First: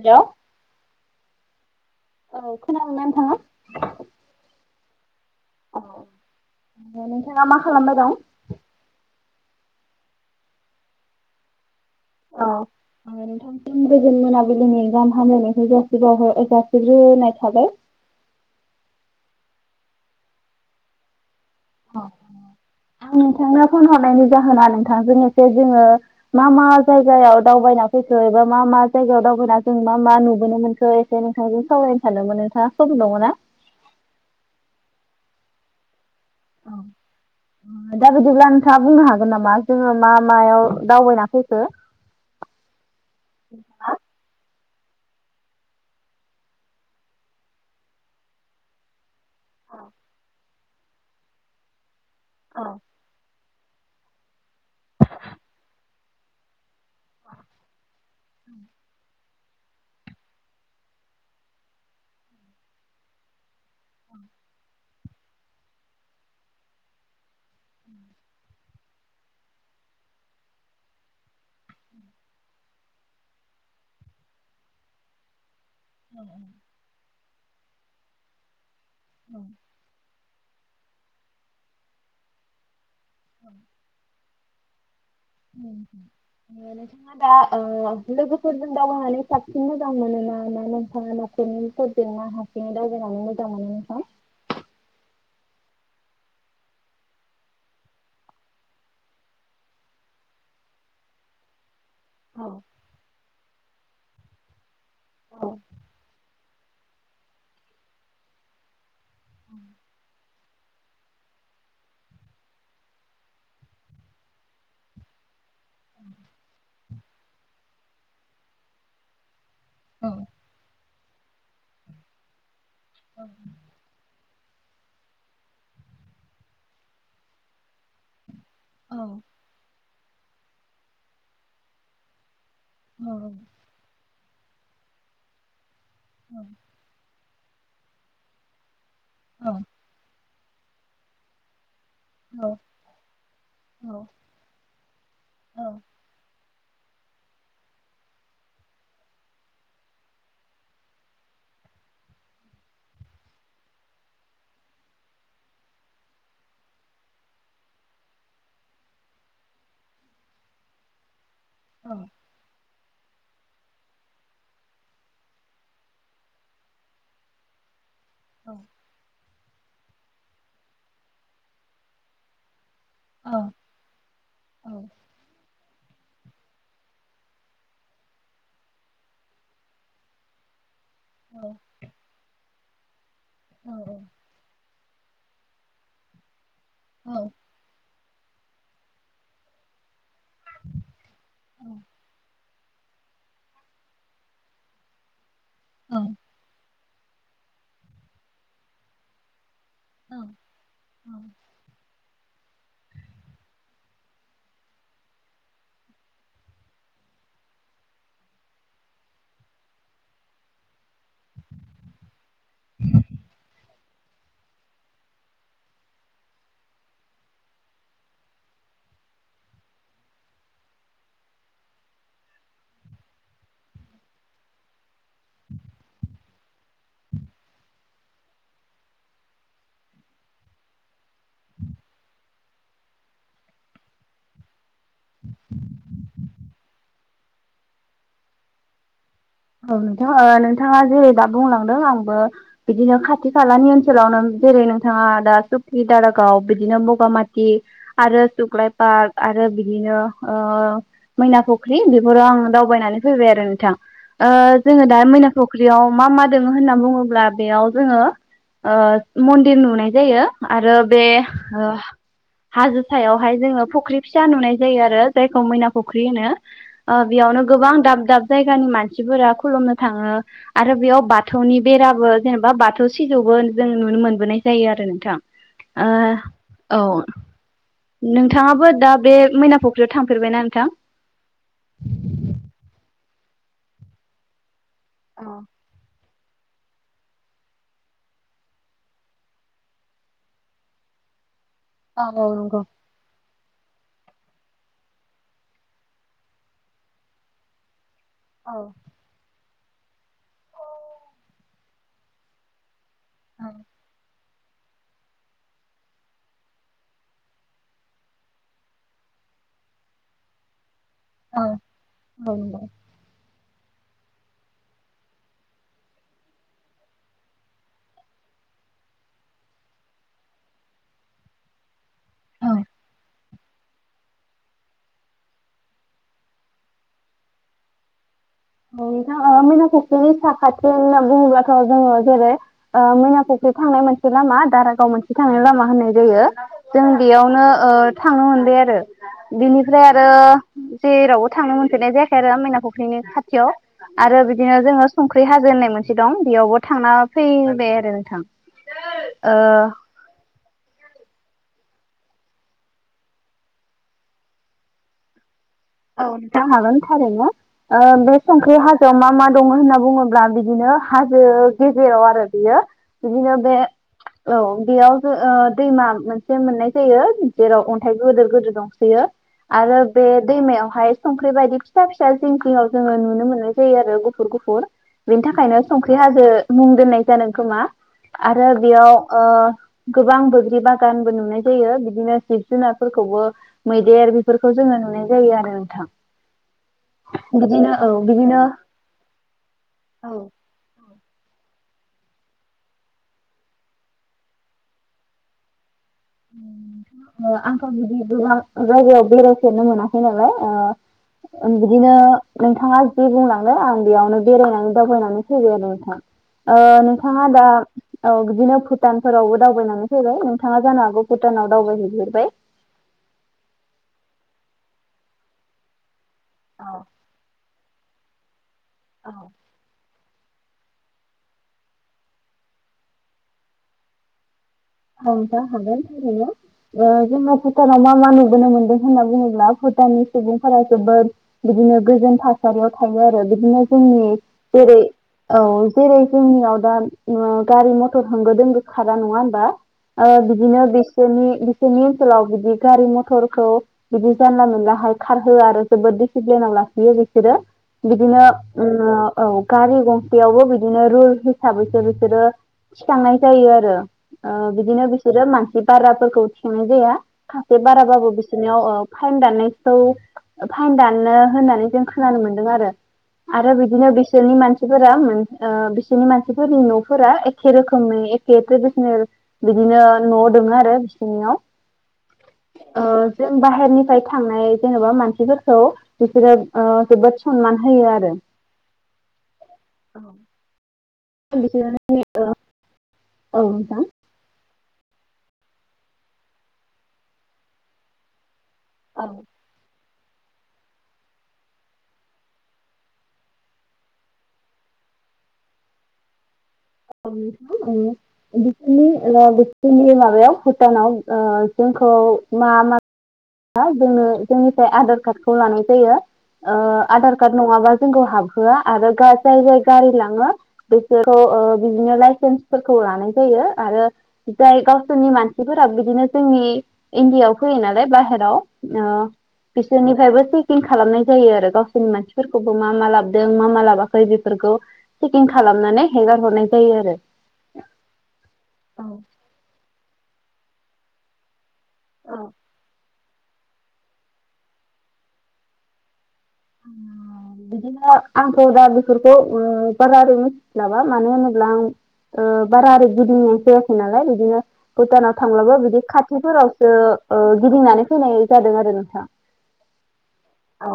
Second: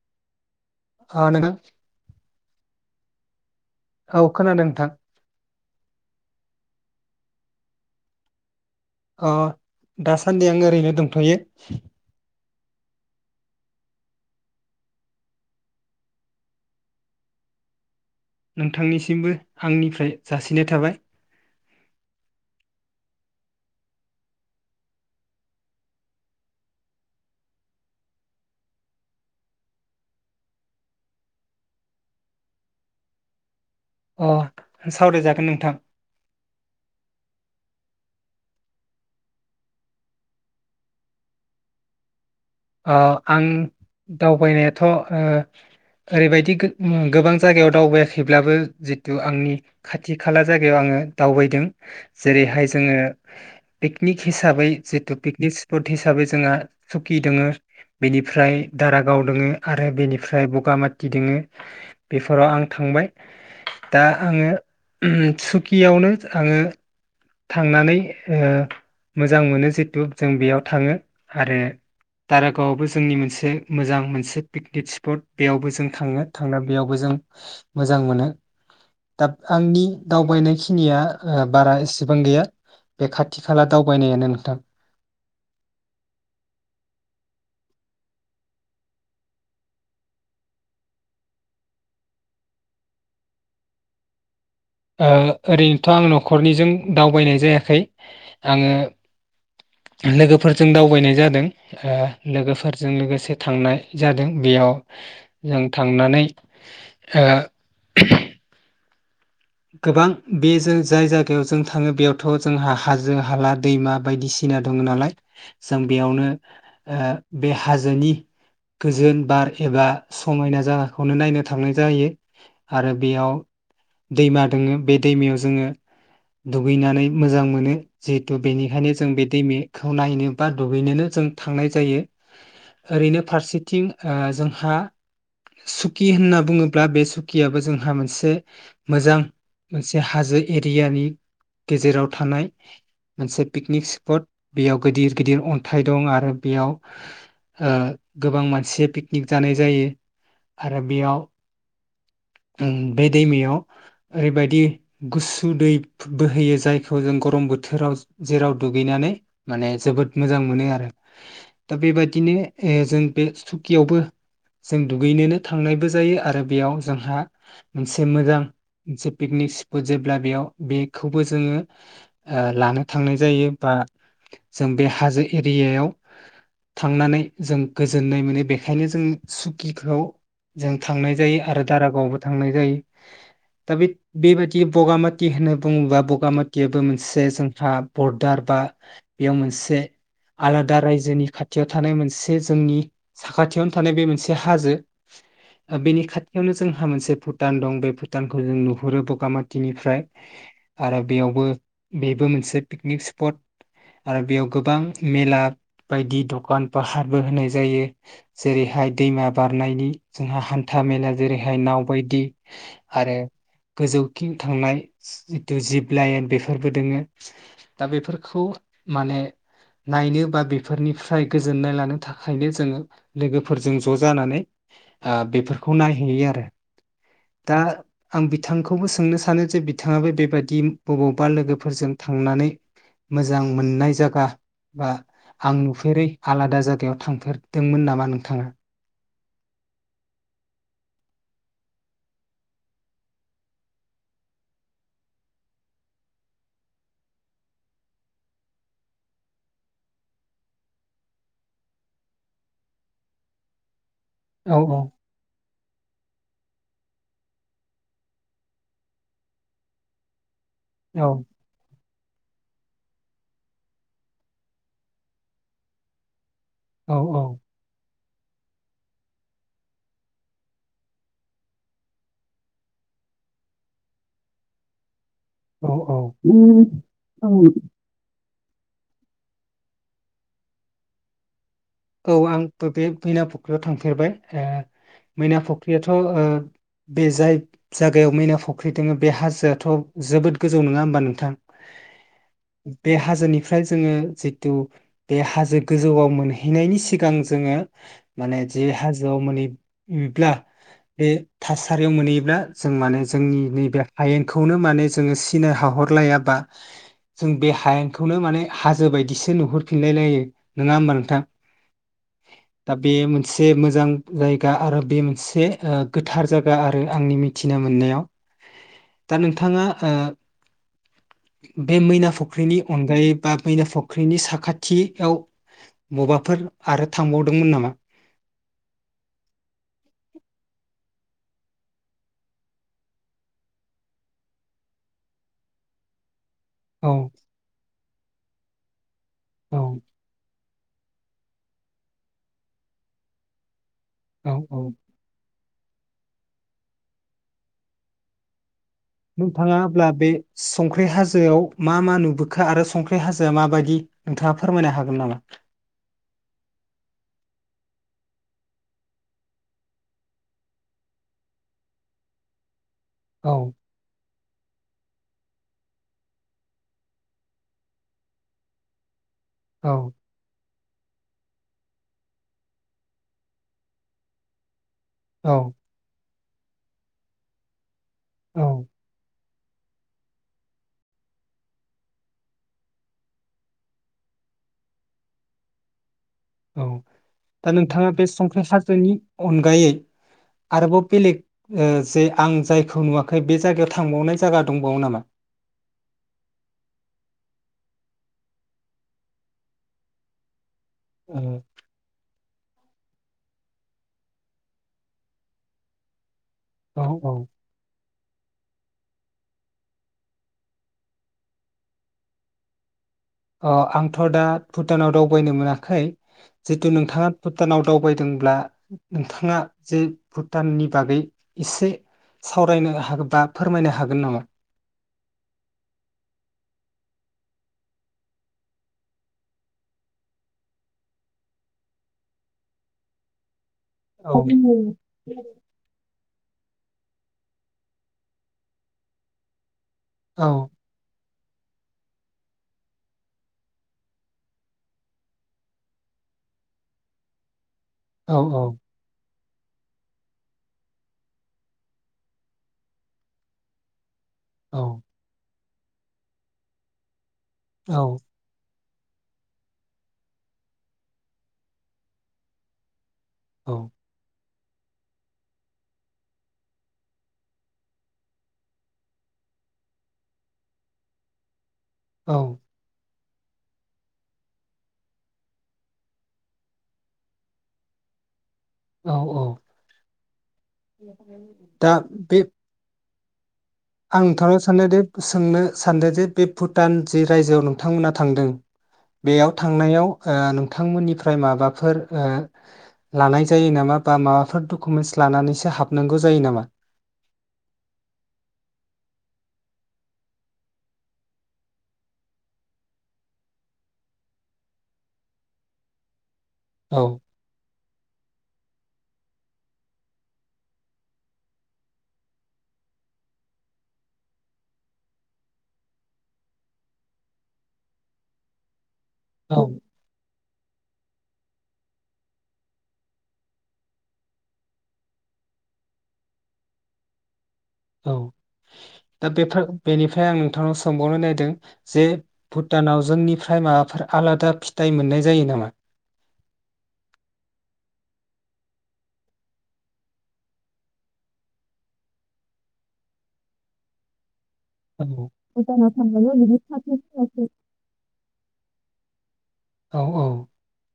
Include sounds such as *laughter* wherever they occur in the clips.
Hello ओ नोंथां औ खोनादोंना नोंथाङा? औ खोनादों नोंथां औ नोंथाङा मा खालामबाय दं? अ दासान्दि आं ओरैनो दंथ'यो। औ आङो नोंथांसिम गोजोन मोनाबिलिनि गाहाम हामलायनायखौ जासिबावहर जासिग्रोनाय थाबाय। नोंथांनिसिमबो आंनिफ्राय जासिनाय थाबाय। अ आं नोंथांनो फन हरनायनि जाहोना नोंथांजों एसे जोङो मा मा जायगायाव दावबायना फैखो एबा मा मा जायगायाव दावबायना जों मा मा नुबोनो मोनखो एसे नोंथांजों सावरायनो सानदोंमोन नोंथाङा सम दङ ना? अ सावरायजागोन नोंथां। अ दा बिदिब्ला नोंथाङा बुंनो हागोन नामा जोङो मा मायाव दावबायना फैखो? अ आं दावबायनाया थ ओ ओरैबायदि गो उम गोबां जायगायाव दावबायाखैब्लाबो जि थु आंनि खाथि खाला जायगायाव आङो दावबायदों। जेरैहाय जोङो पिकनिक हिसाबै जेतु पिकनिक स्पट हिसाबै जोंहा सुकि दङो। *inaudible* बेनिफ्राय दारागाव, दोङो आरो बेनिफ्राय बगामाति दोङो बेफोराव आं थांबाय दा आङो सुकियावनो आङो थांनानै ओ मोजां मोनो जितु जों बेयाव थाङो आरो दारागावआवबो जोंनि मोनसे मोजां मोनसे पिकनिक स्पट बेयावबो जों जों थाङो थांना बेयावबो जों मोजां मोनो। दाब आंनि दावबायनायखि निया ओ बारा एसेबां गैया। बे खाथि खाला दावबायनायानो नोंथां। उम नोंथाङा दा ओ लोगोफोरजों दावबायनानै साबसिन मोजां मोनो ना मा नोंथाङा न'खरनिफोरजों ना हारसिं दावबायनानै मोजां मोनो नोंथां? ओ ओरैनोथ' आं न'खरनिजों दावबायनाय जायाखै आङो लोगोफोरजों दावबायनाय जादों। ओ औ लोगोफोरजों लोगोसे थांनाय जादों बेयाव औ जों थांनानै *inaudible* गोबां बे जों जाय जाथायाव जों थाङो बेयावथ' जोंहा हाजो हाला दैमा बायदिसिना दङो नालाय जों बेयावनो ओ बे हाजोनि गोजोन बार एबा समायना जागाखौनो नायनो थांनाय जायो। आरो बेयाव दैमा दोङो बे दैमायाव जोङो दुगैनानै मोजां मोनो जे थ' बेनिखायनो जों बे दैमेखौ नायनो बा दुगैनोनो जों थांनाय जायो। ओरैनो फारसेथिं ओ जों हा *unintelligible* कि होनना बुङोब्ला बे सुकि कियाबो जोंहा मोनसे मोजां मोनसे हाजो एरियानि गेजेराव थानाय मोनसे पिकनिक स्पट बेयाव गिदिर गिदिर अन्थाइ दं आरो बेयाव ओ गोबां मानसि पिकनिक जानाय जायो आरो बेयाव ओम बे दैमायाव ओरैबायदि गुसु दै बोहैयो जायखौ जों गरम बोथोराव जेराव दुगैनानै माने जोबोद मोजां मोनो आरो दा बेबादिनो ए जों बे सुकियावबो जों दुगैनोनो थांनायबो जायो आरो बेयाव जोंहा मोनसे जि मोजां से पिकनिक स्पट जेब्ला बेयाव बेखौबो जोङो ओ लानो थांनाय जायो बा जों बे हाजो एरियायाव थांनानै जों गोजोननाय मोनो बेखायनो जों सुखिखौ जों थांनाय जायो आरो दारागावआवबो थांनाय जायो दा बि बेबादि बगामा थि होननाय बुङोबा बगामा बेबो मोनसे जोंहा बरडार बा बेयाव मोनसे आलादा रायजोनि खाथियाव थानाय मोनसे जोंनि साखाथियावनो थानाय बे मोनसे हाजो ओ बेनि खाथियावनो जो जोंहा मोनसे भुटान दं बे भुटान खौ जों नुहुरो बगामा थिनिफ्राय आरो बेयावबो बेबो मोनसे पिकनिक स्पट। आरो बेयाव गोबां मेला बायदि दखान फाहारबो होनाय जायो। जेरैहाय दैमा बारनायनि जोंहा हान्था मेला जेरैहाय नाव बायदि आरो गोजौखिं थांनाय जिथु जिब लाइन बेफोरबो दोङो। दा बेफोरखौ माने नायनो बा बेफोरनिफ्राय गोजोननाय लानो थाखायनो जोङो लोगोफोरजों ज' जानानै ओ बेफोरखौ नायहैयो आरो। दा आं बिथांखौबो सोंनो सानो जे बिथाङाबो बेबायदि बबावबा लोगोफोरजों थांनानै मोजां मोननाय जागा बा आं नुफेरै आलादा जागायाव थांफेरदोंमोन नामा नोंथाङा? औ नोंथां ओ नोंथाङा जेरै दा बुंलांदों आंबो बिदिनो खाथि खालानि ओनसोलावनो जेरै नोंथाङा दा सुखि, दारागाव बिदिनो बगामाथि आरो सुख्लाय पार्क आरो बिदिनो ओ मैना फुख्रि बेफोराव आं दावबायनानै फैबाय आरो नोंथां। ओ औ जोङो दा मैनाखौ फुख्रियाव मा मा दोङो होनना बुङोब्ला बेयाव जोङो ओ मन्दिर नुनाय जायो। आरो बे औ ओ हाजो सायावहाय जोङो फुख्रि फिसा नुनाय जायो आरो जायखौ मैना फुख्रि होनो। औ ओ बेयावनो गोबां दाब दाब जायगानि मान सिफोरा खुलुमनो थाङो। आरो बेयाव बाथौनि बेराबो जेनेबा बाथौ सिजौबो जों नुनो मोनबोनाय जायो आरो नोंथां। औ औ औ। थाङाबो दा बे मैना फख्रियाव थांफेरबायना नोंथां? औ आंथ' बे मैना फुख्रियाव थांफेरबाय। ओ मैना फुख्रियाथ' ओ बे जाय जायगायाव मैना फुख्रि दङो बे हाजोआथ' जोबोद गोजौ नङा होमबा नोंथां। औ औ नंगौ। फ्राय जोङो जिथु बे हाजो गोजौआव मोनहै नायनि सिगां जोङो माने जे हाजोआव माने ब्ला बे थासारियाव मोनहैयोब्ला जों माने जोंनि नैबे आयेन बेखौनो माने जोङो सिनाय हाहरलायाबा जों बे हायेनखौनो माने हाजो बायदिसो नुहरफिनलायलायो। नोङा होमबा नोंथां। दा बे मो नसे मोजां जायगा आरो बे मोनसे गोथार जायगा आरो आंनि मिथिनोमोननायाव। दा नोंथाङा बे मैना फुख्रिनि अनगायै बा मैना फुख्रिनि साखाथियाव बबा फोर आरो थांबावदोंमोन नामा? औ नोंथां मैना फुख्रियाबो सााखाथिआवनो नालाय बुङोबाथ' जोङो जेरै मैना फुख्रि थांनाय मोनसे लामा दारागाव मोनसे थांनाय लामा होननाय जायो। जों औ बेयावनो ओ थांनो मोनबाय आरो। औ बिनिफ्राय आरो जेरावबो थांनो मोनफेरनाय जायाखै आरो आ माइना फुख्रिनो खा थियाव आरो औ बिदिनो औ जोङो संख्रि हाजो होननाय मोन से दं बेयावबो थांना फैबाय आरो नोंथां। नोंथाङा ओ अब्ला बे संख्रि हा ह्जोआव मा मा नुबोखो आरो संख्रि हाजोआ माबायदि नोंथाङा फोरमायनो हागोन नामा? औ जा हागोन थारैनो बे संख्रि हाजोआव मा मा दङ' होनना बुङोब्ला बिदिनो हाजो गेजेराव आरो बियो औ बिदिनो बे औ बेयाव ज ओ दैमा मोनसे मोननाय जायो जेराव अन्थाइ गोदोर गोदोर दंसोयो। आरो औ बे दैमायावहाय संख्रि बायदि फिसा फिसा जिं जिङाव जोङो नुनो मोननाय जायो आरो गुफुर गुफुर। बेनि औ थाखायनो संख्रि हा जो मुं दोननाय जादों खोमा। आरो औ बेयाव ओ गोबां बैग्रि बागानबो नुनाय जायो। बिदिनो जिब जुनारफोरखौबो मैदेर बेफोरखौ जोङो नुनाय जायो आरो नोंथां। औ दा बिदिनो औ नोंथाङा बे बिदिनो संख्रि साजोनि अनगायै आरोबाव बेलेग ओ जे आं जायखौ नुवाखै बे जायगायाव थांबावनाय जायगा दंबावो नामा? ओ आंथ' बिदि गोबां जायगायाव बेरायफेरनो मोनाखै नालाय ओ ओ ओं बिदिनो नोंथाङा जे बुंलांदो आं बेयावनो बेरायनानै दावबायनानै फैबाय आरो नोंथां। ओ औ औ नोंथाङा दा औ बिदिनो भुटानफोरावबो दावबायनानै फैबाय। नोंथाङा जानो हागौ भुटानाव दावबाय हैगोरबाय। ओ आंथ' दा भुटानाव दावबायनो मोनाखै। औ जिथु नोंथाङा भुटानाव दावबायदोंब्ला औ नोंथाङा जे भुटाननि बागै एसे सावरायनो हागोन बा फोरमायनो हागोन नामा? औ नोंथां हागोन ओरैनो। ओ जोंङो भुटानाव मा मा नुबोनो मोनदों होनना बुङोब्ला भुटाननि सुबुंफोरा जोबोद बिदिनो गोजोन थासारियाव थायो आरो बिदिनो जोंनि औ जेरै औ जेरै जोंनियाव दा ओ गारि मथर होंगो दोंगो खारा नङा होनबा ओ औ बिदिनो बे बिसोरनि बिसोरनि ओनसोलाव बिदि गारि मथरखौ बिदि जानला मोनलाहाय खारहोआ आरो जोबोद डिसिप्लिनाव लाखियो बिसोरो। औ बिदिनो ओ औ गारि गंसेयावबो बिदिनो रुल हिसाबैसो बिसोरो थिखांनाय जायो आरो ओ औ बिदिनो बिसोरो मा। सि बाराफोरखौ थिखांंनाय जाया। सासे औ बाराबाबो बिसोरनियाव औ। फाइन दाननायखौ फाइन दाननो होननानै जों खोनानो मोन्दों आरो। औ आरो बिदिनो बिसोरनि मान सिफोरा ओ बिसोरनि मानसिफोरनि नफोरा एखे रोखोमै एखे ट्रेडिसेनेल बिदिनो नआव दङ आरो बिसोरनियाव औ। ओ जों बाहेरनिफ्राय थांनाय जेनबा मानसिफोरखौ बिसोरो ओ जोबोद सनमान होयो आरो। औ औ। दा बिसोरो बे औ नोंथां आं थांनो सानोदि सोंनो सानदो जे बे भुटान जि रायजोआव नोंथांमोना थांदों। ओ बेयाव थांनायाव। ओ नोंथांमोननिफ्राय माबाफोर ओ लानाय जायो नामा बा माबाफोर डकुमेन्स लानानैसो हाबनांगौ जायो नामा! *unintelligible* बिसोरनि माबायाव भुटानाव जोंखौ मा मा *unintelligible* जोंनो जोंनिफ्राय आधार कार्डखौ लानाय जायो। ओ औ आधार कार्ड नङाबा जोंखौ हाबहोआ। आरो गा जाय जाय गारि लाङो बिसोरखौ बिदिनो लाइसेन्सफोरखौ लानाय जायो आरो जाय गावसोरनि मानसिफोरा बिदिनो जोंनि इण्डियाआव फैयो नालाय बाहेर हेल'। *unintelligible* औ बिसोरनिफ्रायबो *unintelligible* चेकिं खालामनाय जायो आरो गावसोरनि मानसिफोरखौबो मा मा लाबोदों मा मा लाबाखै बेफोरखौ चेकिं खालामनानै हेंगार हरनाय जायो आरो। औ दा बेफोर बेनिफ्राय आं। *unintelligible* थांनाव सोंबावनो नायदों। जे भुटानाव जोंनिफ्रा *unintelligible* माबाफोर आलादा फिथाइ मोननाय जायो नामा। *unintelligible* बिदिनो आंथ' दा बेफोरखौ बारा आरै मिथिस्लाबा मानो होनोब्ला आं बारा आरै गिदिंना जायाखै नालाय बिदिनो। औ भुटानाव थांब्लाबो बिदि खाथिफोरावसो ओ गिदिंनानै फैनाय जादों आरो। *unintelligible* औ औ। औ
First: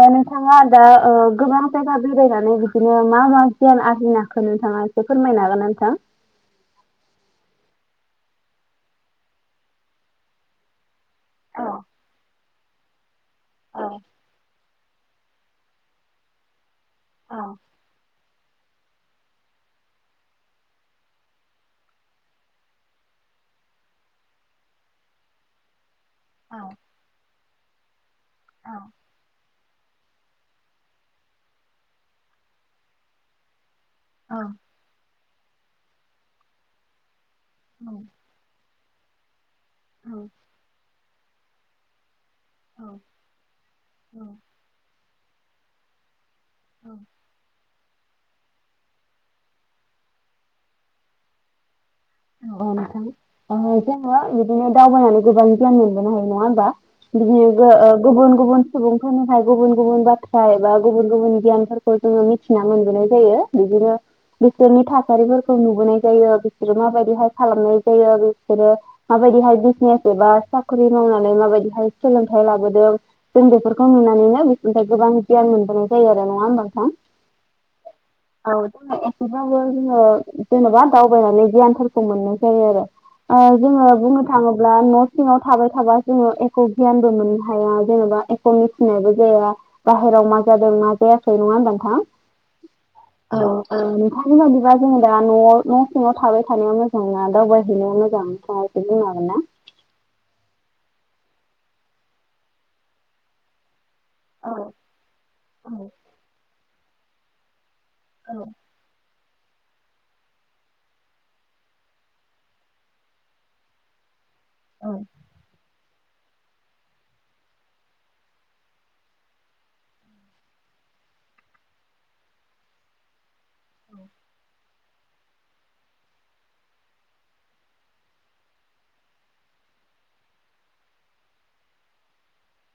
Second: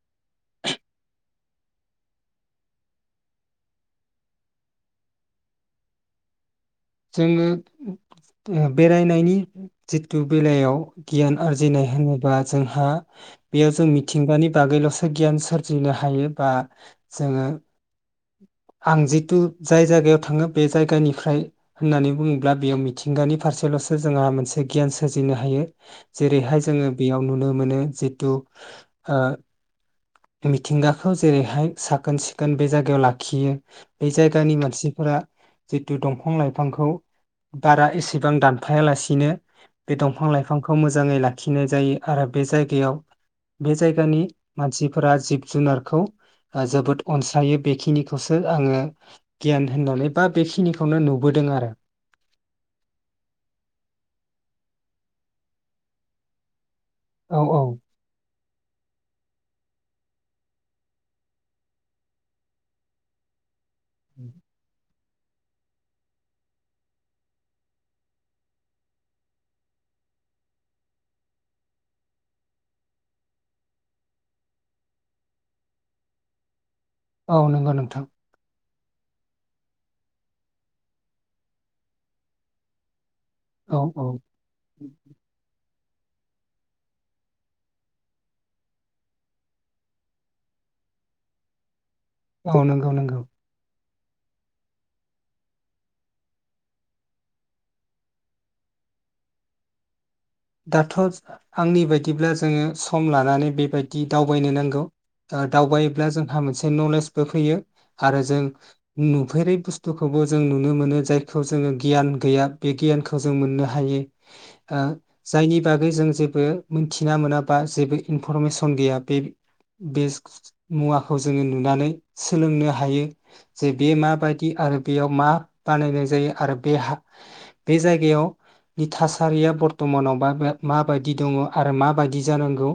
ओ नोंथांङा दा ओ। गोबां जायगा बेरायनानै बिदिनो मा मा गियान आरजिनो हाखो नोंथाङा एसे फोरमायनो हागोनना नोंथां। जोङो ओ बेरायनायनि जिथु बेलायाव। गियान आरजि औ नायहोनोबा। जोंहा। बेयाव औ जों मिथिंगानि बागैलसो गियान सोरजिनो हायो बा जोंङो आं जितु जाय जायगायाव थांङो बे जायगानिफ्राय होननानै बुंङोब्ला बेयाव मिथिंगानि फारसेलसो जोंहा मोनसे गियान सोरजिनो हायो जेरैहाय जोंङो बेयाव नुनो मोनो जे *unintelligible* ओ मिथिंगाखौ जेरैहाय साखोन सिखोन बे जायगायाव लाखियो बे जायगानि मानसिफोरा जिथु दंफां लाइफां फांखौ बारा एसेबां दान फायालासिनो बे दंफां लाइफांखौ मोजां मोजांङै लाखिनाय जायो आरो बे जायगायाव बे जायगानि मानसि फोरा जिब जुनारखौ ओ जोबोद अनसायो बेखिनिखौसो आंङो गियान होननानै बा बेखिनिखौनो नु बोदों आरो अ नोंथां ओ जोंङो बिदिनो दावबायनानै गोबां गियान मोनबोनो हायो नंङा होमबा औ औ बियोबो ओ गुबुन-गुबुन सुबुंफोरनिफ्राय गुबुन गुबुन बाथ्रा एबा गुबुन- गुबुन गियानफोरखौ जोंङो मिथिना मोनबोनाय जायो। बिदिनो बिसोरनि थाखा थासारि नुबाय जायो बिसोरो माबायदि बिदिहाय खालामनाय जायो बिसोरो माबायदिहाय बिजनेस एबा साखरि मावनानै माबायदिहाय सोलोंथायाइ लाबोदों जों बेफोरखौ नुनानैनो बिसोरनिफ्राय गोबां गियान मोनबोनाय जायो आरो नंङा होमबानोंथां औ नंगौ नोंथां। औ जों एसेबाबो जोंङो जेनेबा दावबायनानै गियान फोर खो मोननायजायो आरो ओ औ जोङो औ बुंनो थांङोब्ला न सिङाव थाबाय थाबा जोंङो एख' गियानबो मोननो हाया जेनबा एख मिथिनायबो जाया बाहेराव मा जादों मा जायाखै नंङा होनब नोंथां। औ नंगौ-नंगौ ओ नोंथांनि बाददिबा जोंङो दा नआव न सिङाव थाबाय थानाया मोजां दावबाय हैनाया मोनोजां नोंथाङा एसे बुंनो हागोना। दाथ आंनि बायदिब्ला जोंङो सम लानानै बेबायदि दि दावबायनो नांगौ दावबायोब्ला जोंहा मोनसे नलेजबो फैयो। आरो जों नु फेरै बुस्थुखौबो जों नुनो मोनो जायखौ जोङो गियान गैया बे गियानखौ जों मोननो हायो। आ नि बागै जों जेबो मिथिना मोनाबा जेबो इनफरमेसन गैया बे-बे मुवाखौ जोङो नुनानै सोलोंनो हायो। जे बे माबायदि आरो बेयाव मा बानायनाय जायो आरो बेहा बे जायगायाव नि थासारिया बर्थमानावबा *unintelligible* माबायदि दङ आरो माबायदि जानांगौ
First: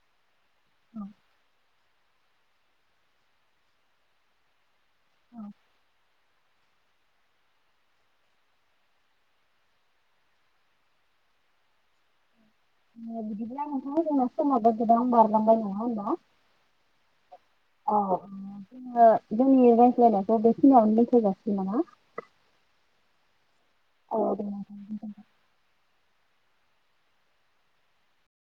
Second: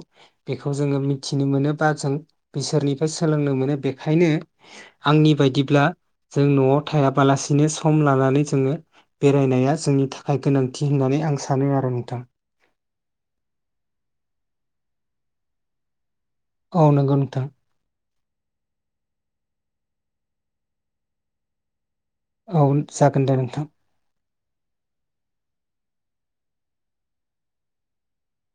बेखौ जोङो मिथिनो मोनो। बा जों बिसोरनिफ्राय सोलोंनो मोनो बेखायनो आंनि बायदिब्ला जों न'आव थायाबालासिनो सम लानानै जोङो बेरायनाया जोंनि थाखाय गोनांथि होननानै आं सानो आरो। *unintelligible* बिदिब्ला नोंथां जोंना समाबो गोबां बारलांबाय नङा होमबा। औ नंगौ नोंथां। अ जोङो जोंनि रायज्लायनायखौ बेखिनियावनो दोनथ जासिगोन नामा। जागोनदे नोंथां। औ दे। *unintelligible*